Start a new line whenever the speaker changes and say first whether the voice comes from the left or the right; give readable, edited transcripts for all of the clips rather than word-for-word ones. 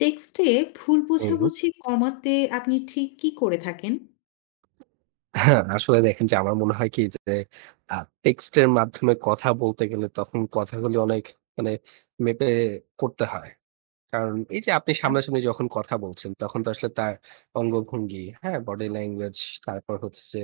left: টেক্সটে ভুল
right: হুম, হুম।
left: বোঝাবুঝি কমাতে আপনি ঠিক কি করে থাকেন?
right: হ্যাঁ, আসলে দেখেন যে আমার মনে হয় কি যে আ টেক্সট এর মাধ্যমে কথা বলতে গেলে তখন কথাগুলি অনেক মানে মেপে করতে হয়। কারণ এই যে আপনি
left: আচ্ছা।
right: সামনাসামনি যখন কথা বলছেন, তখন তো আসলে তার অঙ্গভঙ্গি, হ্যাঁ? বডি ল্যাঙ্গুয়েজ, তারপর হচ্ছে যে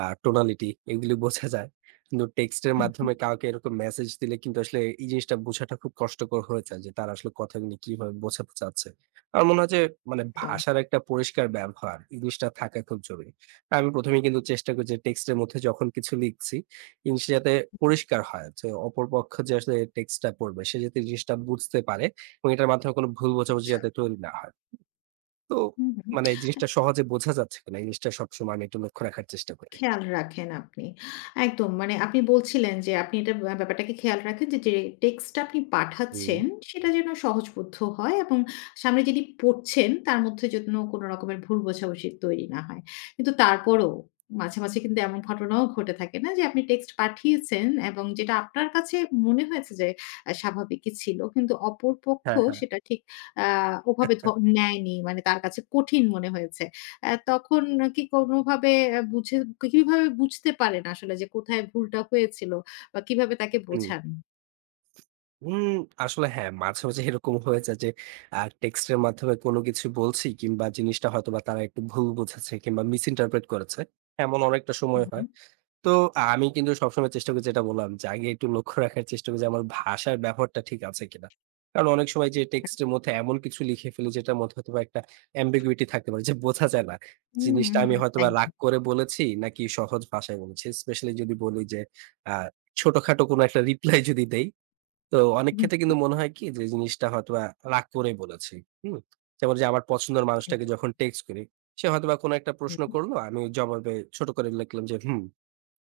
right: টোনালিটি এগুলি বোঝা যায়। কিন্তু টেক্সটের
left: হুম, হুম,
right: মাধ্যমে কাউকে এরকম মেসেজ দিলে কিন্তু আসলে এই জিনিসটা বোঝাটা খুব কষ্টকর হয়ে যায় যে, তারা আসলে কথাগুলি কিভাবে বোঝাতে চাচ্ছে। আমার মনে হয় যে মানে
left: একদম।
right: ভাষার একটা পরিষ্কার ব্যবহার, এই জিনিসটা থাকা খুব জরুরি। আমি ১ম এই কিন্তু চেষ্টা করি যে টেক্সটের মধ্যে যখন কিছু লিখছি, জিনিসটা যাতে পরিষ্কার হয়। যে অপরপক্ষ যে আসলে টেক্সটটা পড়বে, সে যাতে জিনিসটা বুঝতে পারে এবং এটার মাধ্যমে কোনো ভুল বোঝাবুঝি
left: আচ্ছা।
right: যাতে তৈরি না হয়। তো
left: হুম, হুম।
right: মানে এই জিনিসটা সহজে বোঝা যাচ্ছে কিনা? এই জিনিসটা সবসময় আমি একটু লক্ষ্য রাখার চেষ্টা করি।
left: খেয়াল রাখেন আপনি। একদম মানে আপনি বলছিলেন যে আপনি এটা ব্যাপারটাকে খেয়াল রাখেন যে, যে টেক্সটটা আপনি
right: হুম,
left: পাঠাচ্ছেন সেটা যেন সহজবোধ্য হয় এবং সামনে যিনি পড়ছেন তার মধ্যে যেন কোনো রকমের ভুল বোঝাবুঝি তৈরি না হয়। কিন্তু তারপরও মাঝে, মাঝে কিন্তু এমন ঘটনাও ঘটে থাকে না যে আপনি টেক্সট পাঠিয়েছেন এবং যেটা আপনার কাছে মনে হয়েছে যে স্বাভাবিকই ছিল। কিন্তু অপরপক্ষ
right: হ্যাঁ, হ্যাঁ।
left: সেটা ঠিক আ ওভাবে নেয়নি। মানে তার কাছে কঠিন মনে হয়েছে। তখন কি কোনোভাবে বুঝে কিভাবে বুঝতে পারেন আসলে যে কোথায় ভুলটা হয়েছিল বা কিভাবে তাকে
right: হুম,
left: বোঝান?
right: হুম, আসলে হ্যাঁ, মাঝে, মাঝে এরকম হয়ে যায় যে টেক্সট এর মাধ্যমে কোনো কিছু বলছি কিংবা জিনিসটা হয়তোবা তারা একটু ভুল বুঝেছে কিংবা মিস ইন্টারপ্রেট করেছে। এমন অনেকটা
left: হু,
right: সময়
left: হু।
right: হয়। তো আমি কিন্তু সবসময় চেষ্টা করি যেটা বললাম যে আগে একটু লক্ষ্য রাখার চেষ্টা করি যে আমার ভাষার ব্যবহারটা ঠিক আছে কিনা। কারণ অনেক সময় যে টেক্সটের মধ্যে এমন কিছু লিখে ফেলি যেটার মধ্যে হয়তোবা একটা ambiguity থাকতে পারে যে বোঝা যায় না।
left: হুম,
right: জিনিসটা
left: হুম, হুম,
right: আমি হয়তোবা
left: একদম।
right: রাগ করে বলেছি নাকি সহজ ভাষায় বলেছি। স্পেশালি যদি বলি যে আ ছোটখাটো কোনো একটা রিপ্লাই যদি দেই, তো অনেক
left: হুম,
right: ক্ষেত্রে
left: হুম,
right: কিন্তু মনে হয় কি যে জিনিসটা হয়তোবা রাগ করেই বলেছি। হুম? যেমন যে আমার পছন্দের মানুষটাকে
left: একদম।
right: যখন টেক্সট করি, সে হয়তোবা কোনো একটা
left: হুম।
right: প্রশ্ন করলো, আমি জবাবে ছোট করে লিখলাম যে হুম।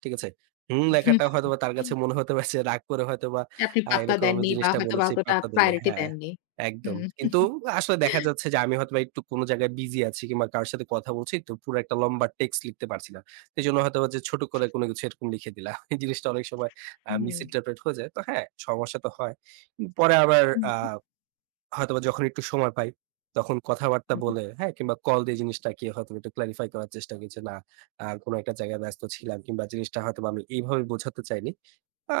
right: ঠিক আছে? হুম
left: হুম,
right: লেখাটা
left: হুম।
right: হয়তোবা তার কাছে মনে হতে পারে যে রাগ করে হয়তোবা
left: আপনি পাত্তা
right: এরকম আমি
left: দেননি বা
right: জিনিসটা
left: হয়তোবা
right: বলেছি
left: অতটা
right: পাত্তা দেয়নি
left: প্রায়োরিটি
right: হ্যাঁ,
left: দেননি।
right: একদম।
left: হুম।
right: কিন্তু আসলে দেখা যাচ্ছে যে আমি হয়তোবা একটু কোন জায়গায় বিজি আছি কিংবা কারো সাথে কথা বলছি তো পুরো একটা লম্বা টেক্সট লিখতে পারছি না। এজন্য হয়তোবা যে ছোট করে কোনো কিছু এরকম লিখে দিলাম। এই জিনিসটা অনেক সময়
left: হুম,
right: মিস ইন্টারপ্রেট হয়ে যায়। তো হ্যাঁ, সমস্যা তো হয়। পরে আবার
left: হুম,
right: আ
left: হুম,
right: হয়তোবা যখন একটু সময় পাই, তখন কথাবার্তা
left: হুম।
right: বলে, হ্যাঁ? কিংবা কল দিয়ে জিনিসটাকে হয়তোবা একটু ক্লারিফাই করার চেষ্টা করি যে, না, কোনো একটা জায়গায় ব্যস্ত ছিলাম কিংবা জিনিসটা হয়তোবা আমি এইভাবে বোঝাতে চাইনি। আ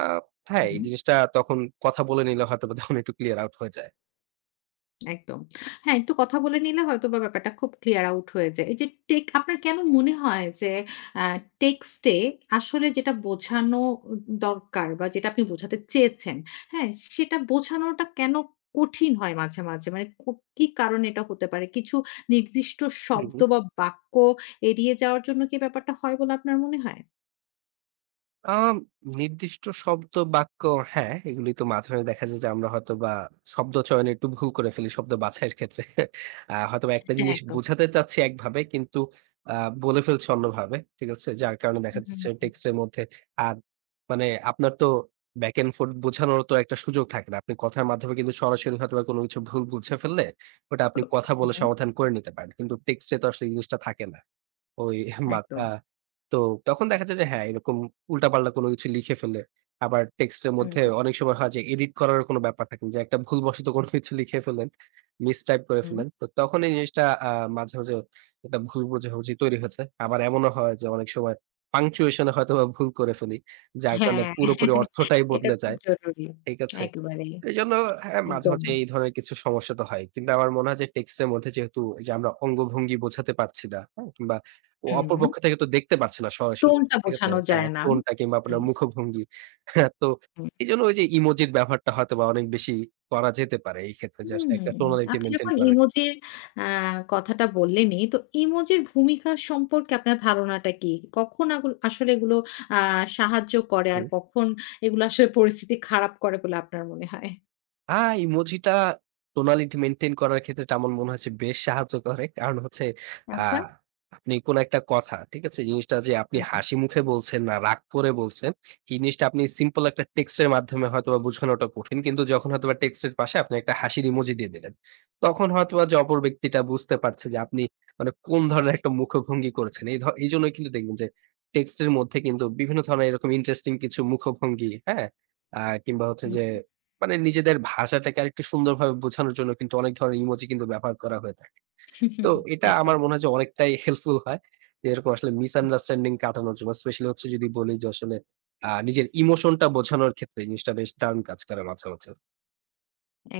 right: হ্যাঁ, এই
left: হুম
right: জিনিসটা তখন কথা বলে নিলে হয়তোবা তখন একটু ক্লিয়ার আউট হয়ে যায়।
left: একদম। হ্যাঁ, একটু কথা বলে নিলে হয়তোবা ব্যাপারটা খুব ক্লিয়ার আউট হয়ে যায়। এই যে আপনার কেন মনে হয় যে আ টেক্সটে আসলে যেটা বোঝানো দরকার বা যেটা আপনি বোঝাতে চেয়েছেন, হ্যাঁ? সেটা বোঝানোটা কেন কঠিন হয় মাঝে, মাঝে? মানে কি কারণে এটা হতে পারে? কিছু নির্দিষ্ট শব্দ
right: হুম।
left: বা বাক্য এড়িয়ে যাওয়ার জন্য কি ব্যাপারটা হয় বলে আপনার মনে হয়?
right: আম নির্দিষ্ট শব্দ, বাক্য হ্যাঁ, এগুলি তো মাঝে, মাঝে দেখা যায় যে আমরা হয়তোবা শব্দ চয়নে একটু ভুল করে ফেলি শব্দ বাছাইয়ের ক্ষেত্রে। হয়তোবা একটা
left: হ্যাঁ,
right: জিনিস
left: একদম।
right: বোঝাতে চাচ্ছি একভাবে কিন্তু আ বলে ফেলছি অন্যভাবে। ঠিক আছে? যার কারণে দেখা
left: হুম,
right: যাচ্ছে
left: হুম,
right: টেক্সটের মধ্যে আর মানে আপনার তো back and forth বোঝানোর তো একটা সুযোগ থাকে না। আপনি কথার মাধ্যমে কিন্তু সরাসরি হয়তোবা কোনো কিছু ভুল বুঝে ফেললে ওটা আপনি কথা বলে সমাধান করে নিতে পারেন। কিন্তু টেক্সটে তো আসলে এই জিনিসটা থাকে না। ওই মাত
left: একদম।
right: আ তো তখন দেখা যায় যে হ্যাঁ, এরকম উল্টাপাল্টা কোনো কিছু লিখে ফেলে। আবার টেক্সটের
left: হুম,
right: মধ্যে অনেক সময় হয় যে এডিট করার কোনো ব্যাপার থাকে না। যে একটা ভুলবশত কোনো কিছু লিখে ফেললেন, মিসটাইপ করে
left: হুম।
right: ফেললেন। তো তখন এই জিনিসটা মাঝে, মাঝে একটা ভুল বোঝাবুঝি তৈরি হয়েছে। আবার এমনও হয় যে অনেক সময় পাংচুয়েশন এ হয়তোবা ভুল করে ফেলি। যার কারণে
left: হ্যাঁ,
right: পুরোপুরি অর্থটাই
left: এটা
right: বদলে
left: খুব
right: যায়।
left: জরুরি।
right: ঠিক আছে?
left: একেবারেই।
right: এজন্য হ্যাঁ, মাঝে, মাঝে
left: একদমই।
right: এই ধরনের কিছু সমস্যা তো হয়। কিন্তু আমার মনে হয় যে টেক্সটের মধ্যে যেহেতু এই যে আমরা অঙ্গভঙ্গি বোঝাতে পারছি না, হ্যাঁ? কিংবা
left: হুম,
right: অপর পক্ষ থেকে তো দেখতে পারছি না সরাসরি।
left: টোনটা
right: ঠিক আছে?
left: বোঝানো
right: হ্যাঁ,
left: যায় না।
right: টোনটা কিংবা আপনার
left: হুম,
right: মুখভঙ্গি। হ্যাঁ, তো
left: হুম।
right: এজন্য ওই যে ইমোজির ব্যবহারটা হয়তোবা অনেক বেশি করা যেতে পারে এই ক্ষেত্রে যে
left: হুম,
right: আসলে একটা টোনালিটি
left: আপনি
right: মেইনটেইন
left: যখন
right: করার ক্ষেত্রে।
left: ইমোজির আ কথাটা বললেনই, তো ইমোজির ভূমিকা সম্পর্কে আপনার ধারণাটা কি? কখন আসলে এগুলো আ সাহায্য করে আর
right: হুম।
left: কখন এগুলো আসলে পরিস্থিতি খারাপ করে বলে আপনার মনে হয়?
right: আ ইমোজিটা টোনালিটি মেইনটেইন করার ক্ষেত্রে আমার মনে হচ্ছে বেশ সাহায্য করে। কারণ হচ্ছে আ
left: আচ্ছা।
right: আপনি কোন একটা কথা, ঠিক আছে? জিনিসটা যে আপনি
left: হুম,
right: হাসি মুখে বলছেন না রাগ করে বলছেন, এই জিনিসটা আপনি সিম্পল একটা টেক্সটের মাধ্যমে হয়তোবা বোঝানোটা কঠিন। কিন্তু যখন হয়তোবা টেক্সটের পাশে আপনি একটা হাসির ইমোজি দিয়ে দিলেন, তখন হয়তোবা যে অপর ব্যক্তিটা বুঝতে পারছে যে আপনি মানে কোন ধরনের একটা মুখভঙ্গি করেছেন। এই এইজন্যই কিন্তু দেখবেন যে টেক্সটের মধ্যে কিন্তু বিভিন্ন ধরনের এরকম ইন্টারেস্টিং কিছু মুখভঙ্গি, হ্যাঁ? আ কিংবা হচ্ছে যে
left: হুম।
right: মানে নিজেদের ভাষাটাকে আরেকটু সুন্দরভাবে বোঝানোর জন্য কিন্তু অনেক ধরনের ইমোজি কিন্তু ব্যবহার করা হয়ে থাকে। তো এটা
left: একদম।
right: আমার মনে হয় যে অনেকটাই হেল্পফুল হয়। যে এরকম আসলে মিসআন্ডারস্ট্যান্ডিং কাটানোর জন্য স্পেশালি হচ্ছে যদি বলি যে আসলে নিজের ইমোশনটা বোঝানোর ক্ষেত্রে এই জিনিসটা বেশ দারুণ কাজ করে মাঝে, মাঝে।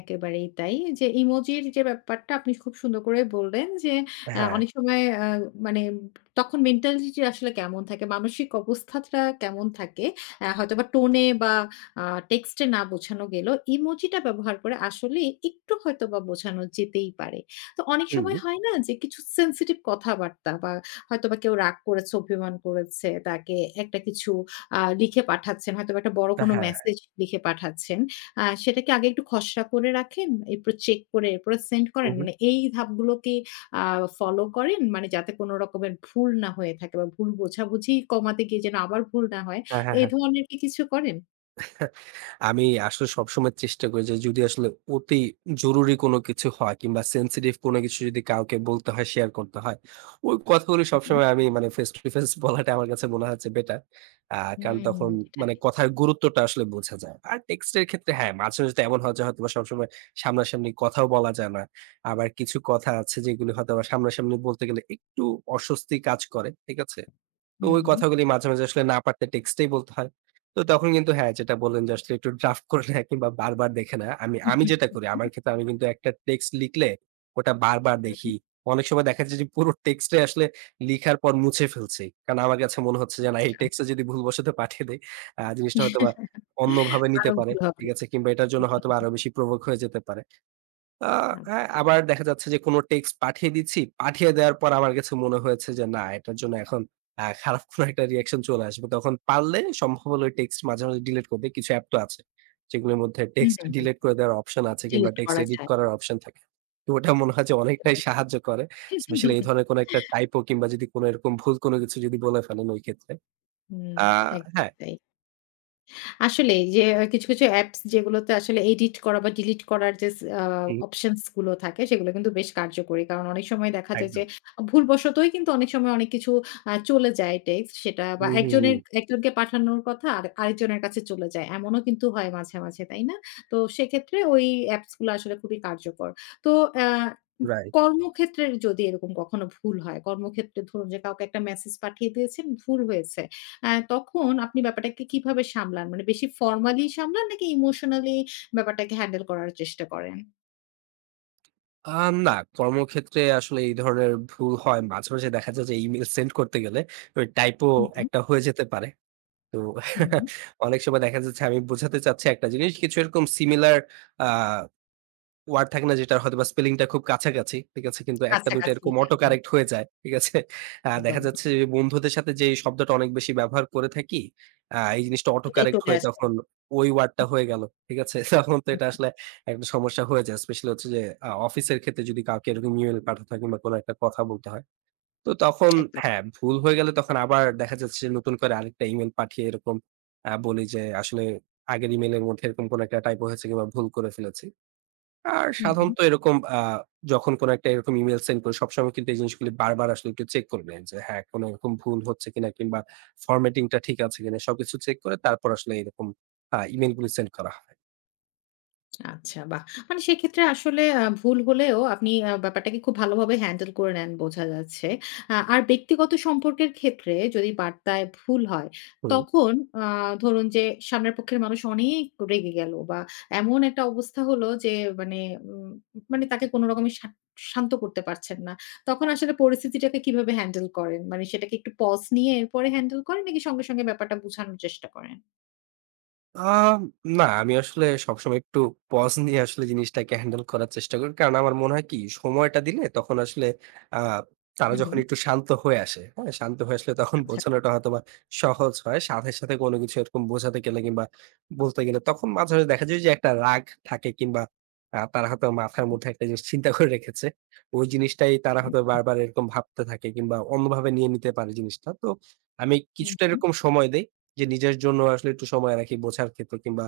left: একেবারেই তাই। যে ইমোজির যে ব্যাপারটা আপনি খুব সুন্দর করে বললেন যে আ
right: হ্যাঁ।
left: অনেক সময় আ মানে তখন মেন্টালিটি আসলে কেমন থাকে, মানসিক অবস্থাটা কেমন থাকে, হয়তোবা টোনে বা আ টেক্সটে না বোঝানো গেলেও ইমোজিটা ব্যবহার করে আসলে একটু হয়তোবা বোঝানো যেতেই পারে। তো অনেক
right: হুম।
left: সময় হয় না যে কিছু সেনসিটিভ কথাবার্তা বা হয়তোবা কেউ রাগ করেছে, অভিমান করেছে, তাকে একটা কিছু লিখে পাঠাচ্ছেন, হয়তোবা একটা বড় কোনো
right: হ্যাঁ।
left: মেসেজ লিখে পাঠাচ্ছেন। সেটা কি আগে একটু খসড়া করে রাখেন, এরপর চেক করে এরপরে সেন্ড
right: হু,
left: করেন?
right: হু।
left: মানে এই ধাপগুলো কি আ ফলো করেন? মানে যাতে কোন রকমের ভুল না হয়ে থাকে বা ভুল বোঝাবুঝি কমাতে গিয়ে যেন আবার ভুল না হয়,
right: হ্যাঁ, হ্যাঁ,
left: এই
right: হ্যাঁ।
left: ধরনের কি কিছু করেন?
right: আমি আসলে সবসময় চেষ্টা করি যে যদি আসলে অতি জরুরি কোনো কিছু হয় কিংবা সেনসিটিভ কোনো কিছু যদি কাউকে বলতে হয়, শেয়ার করতে হয়, ওই কথাগুলি
left: হুম,
right: সবসময় আমি মানে ফেস টু ফেস বলাটা আমার কাছে মনে হচ্ছে বেটার। আ কারণ
left: হুম,
right: তখন
left: এটা ঠিক।
right: মানে কথার গুরুত্বটা আসলে বোঝা যায়। আর টেক্সটের ক্ষেত্রে হ্যাঁ, মাঝে, মাঝে তো এমন হয় যে হয়তোবা সবসময় সামনাসামনি কথাও বলা যায় না। আবার কিছু কথা আছে যেগুলো হয়তোবা সামনাসামনি বলতে গেলে একটু অস্বস্তি কাজ করে। ঠিক আছে? তো
left: হুম,
right: ওই
left: হুম।
right: কথাগুলি মাঝে, মাঝে আসলে না পারতে টেক্সটেই বলতে হয়। তো তখন কিন্তু হ্যাঁ, যেটা বললেন যে আসলে একটু ড্রাফট করে নেয়া কিংবা বারবার দেখে নেয়া। আমি আমি যেটা করি আমার ক্ষেত্রে আমি কিন্তু একটা টেক্সট লিখলে ওটা বারবার
left: হুম,
right: দেখি। অনেক সময় দেখা যায় যে পুরো টেক্সটটাই আসলে লিখার পর মুছে ফেলছি। কারণ আমার কাছে মনে হচ্ছে যে না এই
left: আচ্ছা।
right: টেক্সটে যদি ভুলবশত পাঠিয়ে দেই জিনিসটা হয়তোবা অন্যভাবে নিতে
left: আরো
right: পারে।
left: ভুল হবে।
right: ঠিক আছে? কিংবা এটার জন্য
left: হুম,
right: হয়তোবা আরো বেশি প্রভোক হয়ে যেতে পারে। আ হ্যাঁ,
left: আচ্ছা।
right: আবার দেখা যাচ্ছে যে কোন টেক্সট পাঠিয়ে দিচ্ছি। পাঠিয়ে দেওয়ার পর আমার কাছে মনে হয়েছে যে না এটার জন্য এখন খারাপ কোন একটা রিঅ্যাকশন চলে আসবে। তখন পারলে সম্ভব হলে ওই টেক্সট মাঝে, মাঝে ডিলিট করবে। কিছু অ্যাপ তো আছে। যেগুলোর মধ্যে
left: হুম,
right: টেক্সট
left: হুম, হুম।
right: ডিলিট করে দেওয়ার অপশন আছে কিংবা
left: ডিলিট
right: টেক্সট
left: করা
right: এডিট
left: যায়।
right: করার অপশন থাকে। তো ওটা মনে হয় যে অনেকটাই
left: একেবারে।
right: সাহায্য করে। স্পেশালি এই ধরনের কোন একটা টাইপো কিংবা যদি কোন এরকম ভুল কোন কিছু যদি বলে ফেলেন ওই ক্ষেত্রে।
left: হুম,
right: আ হ্যাঁ,
left: একদমই তাই। আসলেই যে কিছু, কিছু অ্যাপস যেগুলোতে আসলে এডিট করা বা ডিলিট করার যে স আ
right: হুম,
left: অপশনস গুলো থাকে সেগুলো কিন্তু বেশ কার্যকরী। কারণ অনেক সময় দেখা যায় যে
right: একদম।
left: ভুলবশতই কিন্তু অনেক সময় অনেক কিছু চলে যায় টেক্সট সেটা বা
right: হুম, হুম,
left: একজনের
right: হুম।
left: একজনকে পাঠানোর কথা আর আরেকজনের কাছে চলে যায়। এমনও কিন্তু হয় মাঝে, মাঝে, তাই না? তো সেক্ষেত্রে ওই অ্যাপস গুলো আসলে খুবই কার্যকর। তো অ্যা উম
right: রাইট।
left: কর্মক্ষেত্রের যদি এরকম কখনো ভুল হয়, কর্মক্ষেত্রে ধরুন যে কাউকে একটা মেসেজ পাঠিয়ে দিয়েছেন, ভুল হয়েছে। হ্যাঁ, তখন আপনি ব্যাপারটাকে কিভাবে সামলান? মানে বেশি ফর্মালি সামলান নাকি ইমোশনালি ব্যাপারটাকে হ্যান্ডেল করার চেষ্টা করেন?
right: না, কর্মক্ষেত্রে আসলে এই ধরনের ভুল হয়। মাঝে, মাঝে দেখা যায় যে ইমেইল সেন্ড করতে গেলে ওই টাইপো
left: হুম, হুম,
right: একটা হয়ে যেতে পারে। তো
left: হুম, হুম।
right: অনেক সময় দেখা যাচ্ছে আমি বোঝাতে চাচ্ছি একটা জিনিস। কিছু এরকম সিমিলার আ ওয়ার্ড থাকে না যেটার হয়তোবা স্পেলিংটা খুব কাছাকাছি। ঠিক আছে? কিন্তু ১ টা ২ টা
left: কাছাকাছি।
right: এরকম
left: হুম,
right: অটো
left: হুম,
right: কারেক্ট হয়ে যায়। ঠিক আছে?
left: একদম,
right: দেখা যাচ্ছে যে
left: একদম।
right: বন্ধুদের সাথে যে এই শব্দটা অনেক বেশি ব্যবহার করে থাকি, এই জিনিসটা অটো
left: ওটাই
right: কারেক্ট
left: চলে
right: হয়ে
left: আসে।
right: তখন ওই ওয়ার্ডটা
left: হুম,
right: হয়ে গেল। ঠিক আছে? তখন তো এটা
left: হুম,
right: আসলে একটা সমস্যা হয়ে যায়। স্পেশালি হচ্ছে যে অফিসের ক্ষেত্রে যদি কাউকে এরকম ইমেইল পাঠাতে হয় কিংবা কোনো একটা কথা বলতে হয়। তো তখন
left: একদম।
right: হ্যাঁ, ভুল হয়ে গেলে তখন আবার দেখা যাচ্ছে যে নতুন করে আরেকটা ইমেইল পাঠিয়ে এরকম বলি যে আসলে আগের ইমেইলের মধ্যে এরকম কোনো একটা টাইপো হয়েছে কিংবা ভুল করে ফেলেছি। আর
left: হুম, হুম।
right: সাধারণত এরকম যখন কোন একটা এরকম ইমেইল সেন্ড করি সবসময় কিন্তু এই জিনিসগুলি বারবার আসলে একটু চেক করে নেই যে হ্যাঁ, কোন এরকম ভুল হচ্ছে কিনা কিংবা ফরম্যাটিং টা ঠিক আছে কিনা সবকিছু চেক করে তারপর আসলে এরকম ইমেইল গুলি সেন্ড করা হয়।
left: আচ্ছা বাহ! মানে সেক্ষেত্রে আসলে ভুল হলেও আপনি ব্যাপারটাকে খুব ভালোভাবে হ্যান্ডেল করে নেন বোঝা যাচ্ছে। আ আর ব্যক্তিগত সম্পর্কের ক্ষেত্রে যদি বার্তায় ভুল হয়,
right: হুম।
left: তখন আ ধরুন যে সামনের পক্ষের মানুষ অনেক রেগে গেল বা এমন একটা অবস্থা হলো যে মানে উম মানে তাকে কোনো রকমের শান্ত করতে পারছেন না। তখন আসলে পরিস্থিতিটাকে কিভাবে হ্যান্ডেল করেন? মানে সেটাকে একটু পজ নিয়ে এরপরে হ্যান্ডেল করেন নাকি সঙ্গে, সঙ্গে ব্যাপারটা বুঝানোর চেষ্টা করেন?
right: আ না, আমি আসলে সবসময় একটু পজ নিয়ে আসলে জিনিসটাকে হ্যান্ডেল করার চেষ্টা করি। কারণ আমার মনে হয় কি সময়টা দিলে তখন আসলে আ
left: হু,
right: তারা
left: হু।
right: যখন একটু শান্ত হয়ে আসে, হ্যাঁ? শান্ত হয়ে আসলে তখন
left: আচ্ছা।
right: বোঝানোটা হয়তোবা সহজ হয়। সাথে, সাথে কোনো কিছু এরকম বোঝাতে গেলে কিংবা বলতে গেলে তখন মাঝে, মাঝে দেখা যায় যে একটা রাগ থাকে কিংবা তারা হয়তো মাথার মধ্যে একটা জিনিস চিন্তা করে রেখেছে। ওই জিনিসটাই তারা
left: হুম,
right: হয়তো বারবার এরকম ভাবতে থাকে কিংবা অন্যভাবে নিয়ে নিতে পারে জিনিসটা। তো আমি কিছুটা
left: হুম,
right: এরকম সময় দেই। যে নিজের জন্য আসলে একটু সময় রাখি বোঝার ক্ষেত্রে কিংবা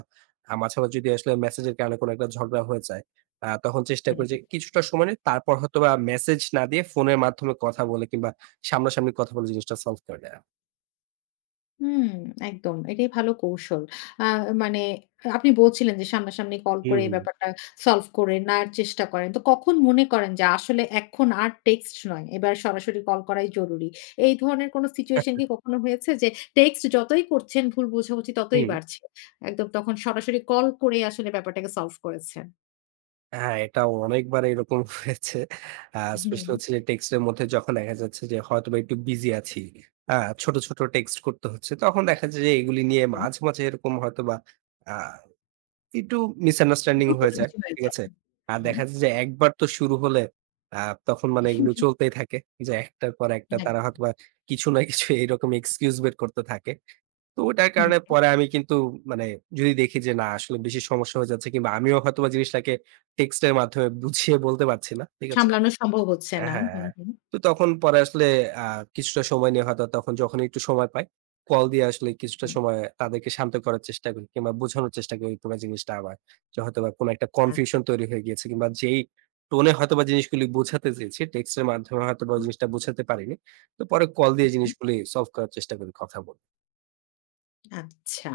right: মাঝামাঝি যদি আসলে মেসেজের কারণে কোনো একটা ঝগড়া হয়ে যায়, তখন চেষ্টা করি
left: হুম।
right: যে কিছুটা সময় নিয়ে তারপর হয়তোবা মেসেজ না দিয়ে ফোনের মাধ্যমে কথা বলে কিংবা সামনাসামনি কথা বলে জিনিসটা সলভ করে দেয়া।
left: হুম, একদম। এটাই ভালো কৌশল। আ মানে আপনি বলছিলেন যে সামনাসামনি কল করে
right: হুম,
left: এই
right: হুম।
left: ব্যাপারটা সলভ করে নেওয়ার চেষ্টা করেন। তো কখন মনে করেন যে আসলে এখন আর টেক্সট নয়, এবার সরাসরি কল করাই জরুরি? এই ধরনের কোনো সিচুয়েশন কি কখনো হয়েছে যে টেক্সট যতই করছেন ভুল বোঝাবুঝি ততই
right: হুম।
left: বাড়ছে? একদম তখন সরাসরি কল করে আসলে ব্যাপারটাকে সলভ করেছেন।
right: হ্যাঁ, এটা অনেকবার এরকম হয়েছে। আ
left: হুম,
right: স্পেশালি হচ্ছে যে টেক্সটের মধ্যে যখন দেখা যাচ্ছে যে হয়তোবা একটু বিজি আছি। আ ছোট, ছোট টেক্সট করতে হচ্ছে। তখন দেখা যায় যে এগুলি নিয়ে
left: হুম।
right: মাঝে, মাঝে এরকম হয়তোবা আ একটু মিসআন্ডারস্ট্যান্ডিং
left: ভুল
right: হয়ে যায়।
left: বোঝাবুঝি হয়ে
right: ঠিক
left: যায়।
right: আছে? আর
left: হুম,
right: দেখা যায় যে একবার তো শুরু হলে আ তখন মানে এগুলো চলতেই থাকে। যে একটার পর একটা
left: হুম,
right: তারা
left: একদম।
right: হয়তোবা কিছু না কিছু এরকম এক্সকিউজ বের করতে থাকে। তো ওটার
left: হুম,
right: কারণে পরে আমি কিন্তু মানে যদি দেখি যে না আসলে বেশি সমস্যা হয়ে যাচ্ছে কিংবা আমিও হয়তোবা জিনিসটাকে টেক্সট এর মাধ্যমে বুঝিয়ে বলতে পারছি না। ঠিক আছে?
left: সামলানো সম্ভব হচ্ছে না। হুম,
right: হ্যাঁ।
left: হুম,
right: তো তখন পরে আসলে আ কিছুটা সময় নিয়ে হয়তো তখন যখন একটু সময় পাই, কল দিয়ে আসলে কিছুটা
left: হুম।
right: সময় তাদেরকে শান্ত করার চেষ্টা করি কিংবা বোঝানোর চেষ্টা করি পুরা জিনিসটা আবার। যে হয়তোবা কোন একটা
left: আচ্ছা।
right: কনফিউশন তৈরি হয়ে গিয়েছে কিংবা যেই টোনে হয়তোবা জিনিসগুলি বোঝাতে চেয়েছি, টেক্সটের মাধ্যমে হয়তোবা
left: হুম,
right: জিনিসটা বোঝাতে পারিনি। তো পরে কল দিয়ে
left: হুম।
right: জিনিসগুলি সলভ করার চেষ্টা করি কথা বলে।
left: আচ্ছা।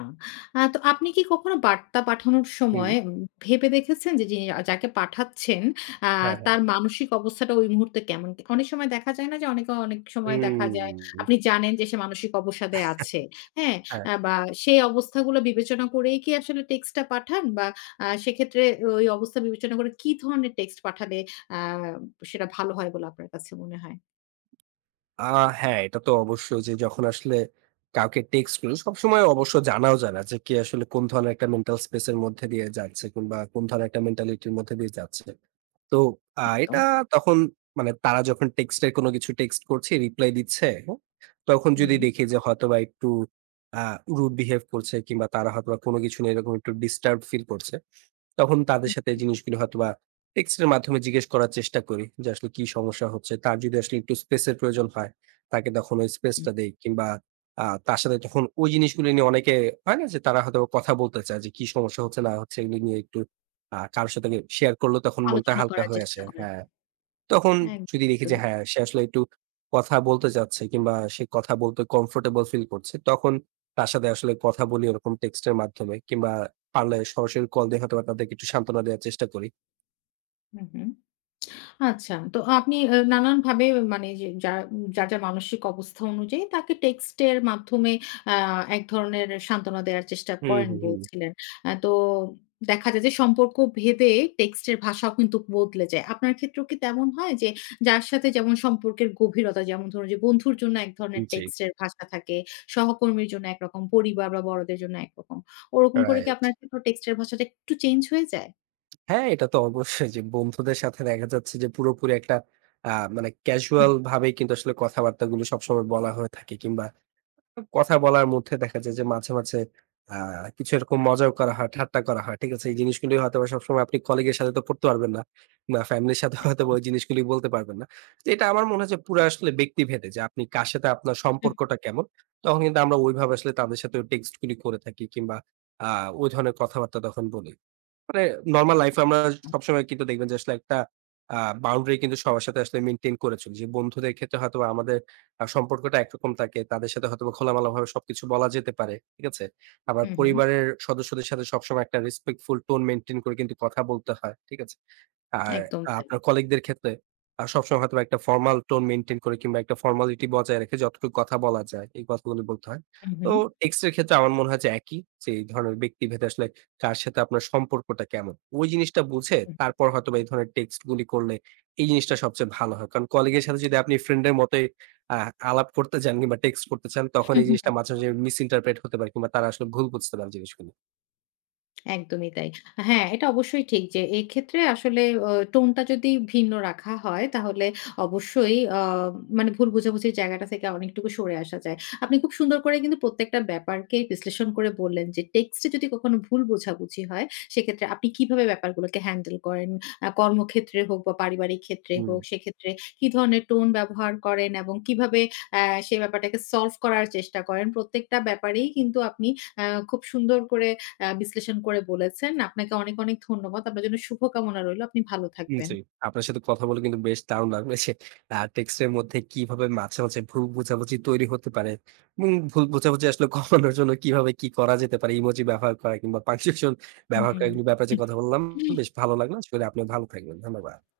left: আ তো আপনি কি কখনো বার্তা পাঠানোর
right: হুম।
left: সময় ভেবে দেখেছেন যে, যিনি যাকে পাঠাচ্ছেন আ
right: হ্যাঁ, হ্যাঁ।
left: তার মানসিক অবস্থাটা ওই মুহূর্তে কেমন? অনেক সময় দেখা যায় না যে, অনেকে অনেক সময় দেখা যায়
right: হুম।
left: আপনি জানেন যে, সে মানসিক অবসাদে আছে। হ্যাঁ?
right: হ্যাঁ।
left: বা সেই অবস্থাগুলো বিবেচনা করেই কি আসলে টেক্সটটা পাঠান? বা সেক্ষেত্রে ওই অবস্থা বিবেচনা করে কি ধরনের টেক্সট পাঠালে আ সেটা ভালো হয় বলে আপনার কাছে মনে হয়?
right: আ হ্যাঁ, এটা তো অবশ্যই যে যখন আসলে কাউকে টেক্সট করি, সবসময় অবশ্য জানাও যায় না যে কে আসলে কোন ধরনের একটা মেন্টাল স্পেস এর মধ্যে দিয়ে যাচ্ছে কিংবা কোন ধরনের একটা মেন্টালিটির মধ্যে দিয়ে যাচ্ছে। তো
left: একদম।
right: এটা তখন মানে তারা যখন টেক্সটের কোনো কিছু টেক্সট করছে, রিপ্লাই দিচ্ছে, হ্যাঁ? তখন
left: হুম,
right: যদি দেখি যে হয়তোবা একটু আ রুড বিহেভ করছে কিংবা তারা হয়তোবা কোনো কিছু নিয়ে এরকম একটু ডিস্টার্ব ফিল করছে। তখন তাদের
left: হুম,
right: সাথে এই জিনিসগুলো হয়তোবা টেক্সটের মাধ্যমে জিজ্ঞেস করার চেষ্টা করি যে আসলে কি সমস্যা হচ্ছে। তার যদি আসলে একটু স্পেসের প্রয়োজন হয়, তাকে তখন ওই
left: হুম।
right: স্পেসটা দেই কিংবা তার সাথে তখন ওই জিনিসগুলো নিয়ে অনেকে হয় না যে তারা হয়তোবা কথা বলতে চায় যে কি সমস্যা হচ্ছে না হচ্ছে এগুলো নিয়ে একটু কারো সাথে শেয়ার করলেও তখন মনটা
left: আলোচনা
right: হালকা
left: করার
right: হয়ে
left: চেষ্টা
right: আসে।
left: করেন।
right: হ্যাঁ। তখন
left: একদম,
right: যদি দেখি
left: একদম।
right: যে হ্যাঁ, সে আসলে একটু কথা বলতে চাচ্ছে কিংবা সে কথা বলতে কমফোর্টেবল ফিল করছে, তখন তার সাথে আসলে কথা বলি ওরকম টেক্সটের মাধ্যমে কিংবা পারলে সরাসরি কল দিয়ে হয়তোবা তাদেরকে একটু সান্ত্বনা দেওয়ার চেষ্টা করি।
left: হুম, হুম। আচ্ছা। তো আপনি নানানভাবে মানে যার মানসিক অবস্থা অনুযায়ী তাকে টেক্সটের মাধ্যমে আ এক ধরনের সান্ত্বনা দেওয়ার চেষ্টা
right: হুম,
left: করেন
right: হুম, হুম।
left: বলছিলেন। আ তো দেখা যায় যে সম্পর্ক ভেদে টেক্সটের ভাষাও কিন্তু বদলে যায়। আপনার ক্ষেত্রেও কি তেমন হয় যে যার সাথে যেমন সম্পর্কের গভীরতা যেমন ধরুন যে বন্ধুর জন্য এক ধরনের
right: জি।
left: টেক্সটের ভাষা থাকে, সহকর্মীর জন্য একরকম, পরিবার বা বড়দের জন্য একরকম। ওরকম করে কি
right: রাইট।
left: আপনার ক্ষেত্রেও টেক্সটের ভাষাটা একটু চেঞ্জ হয়ে যায়?
right: হ্যাঁ, এটা তো অবশ্যই যে বন্ধুদের সাথে দেখা যাচ্ছে যে পুরোপুরি একটা আ মানে
left: হুম।
right: ক্যাজুয়াল ভাবেই কিন্তু আসলে কথাবার্তাগুলো সবসময় বলা হয়ে থাকে কিংবা কথা বলার মধ্যে দেখা যায় যে মাঝে, মাঝে আ কিছু এরকম মজাও করা হয়, ঠাট্টা করা হয়। ঠিক আছে? এই জিনিসগুলি হয়তোবা সবসময় আপনি কলিগের সাথে তো করতে পারবেন না। বা ফ্যামিলির সাথে হয়তোবা
left: একদম।
right: ওই জিনিসগুলি বলতে পারবেন না। তো এটা আমার মনে হয় যে পুরা আসলে ব্যক্তিভেদে যে আপনি কার সাথে আপনার
left: হুম।
right: সম্পর্কটা কেমন? তখন কিন্তু আমরা ওইভাবে আসলে তাদের সাথে ওই টেক্সট গুলি করে থাকি কিংবা আ ওই ধরনের কথাবার্তা তখন বলি। মানে নরমাল লাইফ এ আমরা
left: আচ্ছা।
right: সবসময় কিন্তু দেখবেন যে আসলে একটা আ বাউন্ডারি কিন্তু সবার সাথে আসলে মেইনটেইন করে চলি। যে বন্ধুদের ক্ষেত্রে হয়তোবা আমাদের সম্পর্কটা একরকম থাকে। তাদের সাথে হয়তোবা খোলামেলাভাবে সবকিছু বলা যেতে পারে। ঠিক আছে? আবার
left: হুম, হুম।
right: পরিবারের সদস্যদের সাথে সবসময় একটা রেসপেক্টফুল টোন মেইনটেইন করে কিন্তু কথা বলতে হয়। ঠিক আছে? আর
left: একদম তাই।
right: আপনার কলিগদের ক্ষেত্রে সবসময় হয়তোবা একটা ফরমাল টোন মেইনটেইন করে কিংবা একটা ফর্মালিটি বজায় রেখে যতটুকু কথা বলা যায়, এই কথাগুলো বলতে হয়।
left: হু, হু।
right: তো টেক্সট এর ক্ষেত্রে আমার মনে হয় যে একই। যে এই ধরনের ব্যক্তিভেদে আসলে কার সাথে আপনার সম্পর্কটা কেমন? ওই জিনিসটা বুঝে তারপর হয়তোবা এই ধরনের টেক্সট গুলি করলে এই জিনিসটা সবচেয়ে ভালো হয়। কারণ কলিগের সাথে যদি আপনি ফ্রেন্ডের মতোই আ আলাপ করতে চান কিংবা টেক্সট করতে চান তখন এই
left: হুম।
right: জিনিসটা মাঝে, মাঝে মিস ইন্টারপ্রেট হতে পারে কিংবা তারা আসলে ভুল বুঝতে পারে জিনিসগুলো।
left: একদমই তাই। হ্যাঁ, এটা অবশ্যই ঠিক যে এক্ষেত্রে আসলে টোনটা যদি ভিন্ন রাখা হয় তাহলে অবশ্যই মানে ভুল বোঝাবুঝির জায়গাটা থেকে অনেকটুকু সরে আসা যায়। আপনি খুব সুন্দর করে কিন্তু প্রত্যেকটা ব্যাপারকে বিশ্লেষণ করে বললেন যে টেক্সটে যদি কখনো ভুল বোঝাবুঝি হয় সেক্ষেত্রে আপনি কিভাবে ব্যাপারগুলোকে হ্যান্ডেল করেন। কর্মক্ষেত্রে হোক বা পারিবারিক ক্ষেত্রে
right: হুম।
left: হোক সেক্ষেত্রে কি ধরনের টোন ব্যবহার করেন এবং কিভাবে অ্যা সেই ব্যাপারটাকে সলভ করার চেষ্টা করেন। প্রত্যেকটা ব্যাপারেই কিন্তু আপনি খুব সুন্দর করে বিশ্লেষণ করে বলেছেন। আপনাকে অনেক, অনেক ধন্যবাদ। আপনার জন্য শুভকামনা রইল। আপনি ভালো থাকবেন।
right: জি। আপনার সাথে কথা বলে কিন্তু বেশ দারুণ লাগলো যে টেক্সটের মধ্যে কিভাবে মাঝে, মাঝে ভুল বোঝাবুঝি তৈরি হতে পারে এবং ভুল বোঝাবুঝি আসলে কমানোর জন্য কিভাবে কি করা যেতে পারে? ইমোজি ব্যবহার করা কিংবা punctuation ব্যবহার
left: হুম।
right: করা এগুলো ব্যাপারে যে কথা বললাম বেশ ভালো লাগলো। আশা করি আপনিও ভালো থাকবেন। ধন্যবাদ।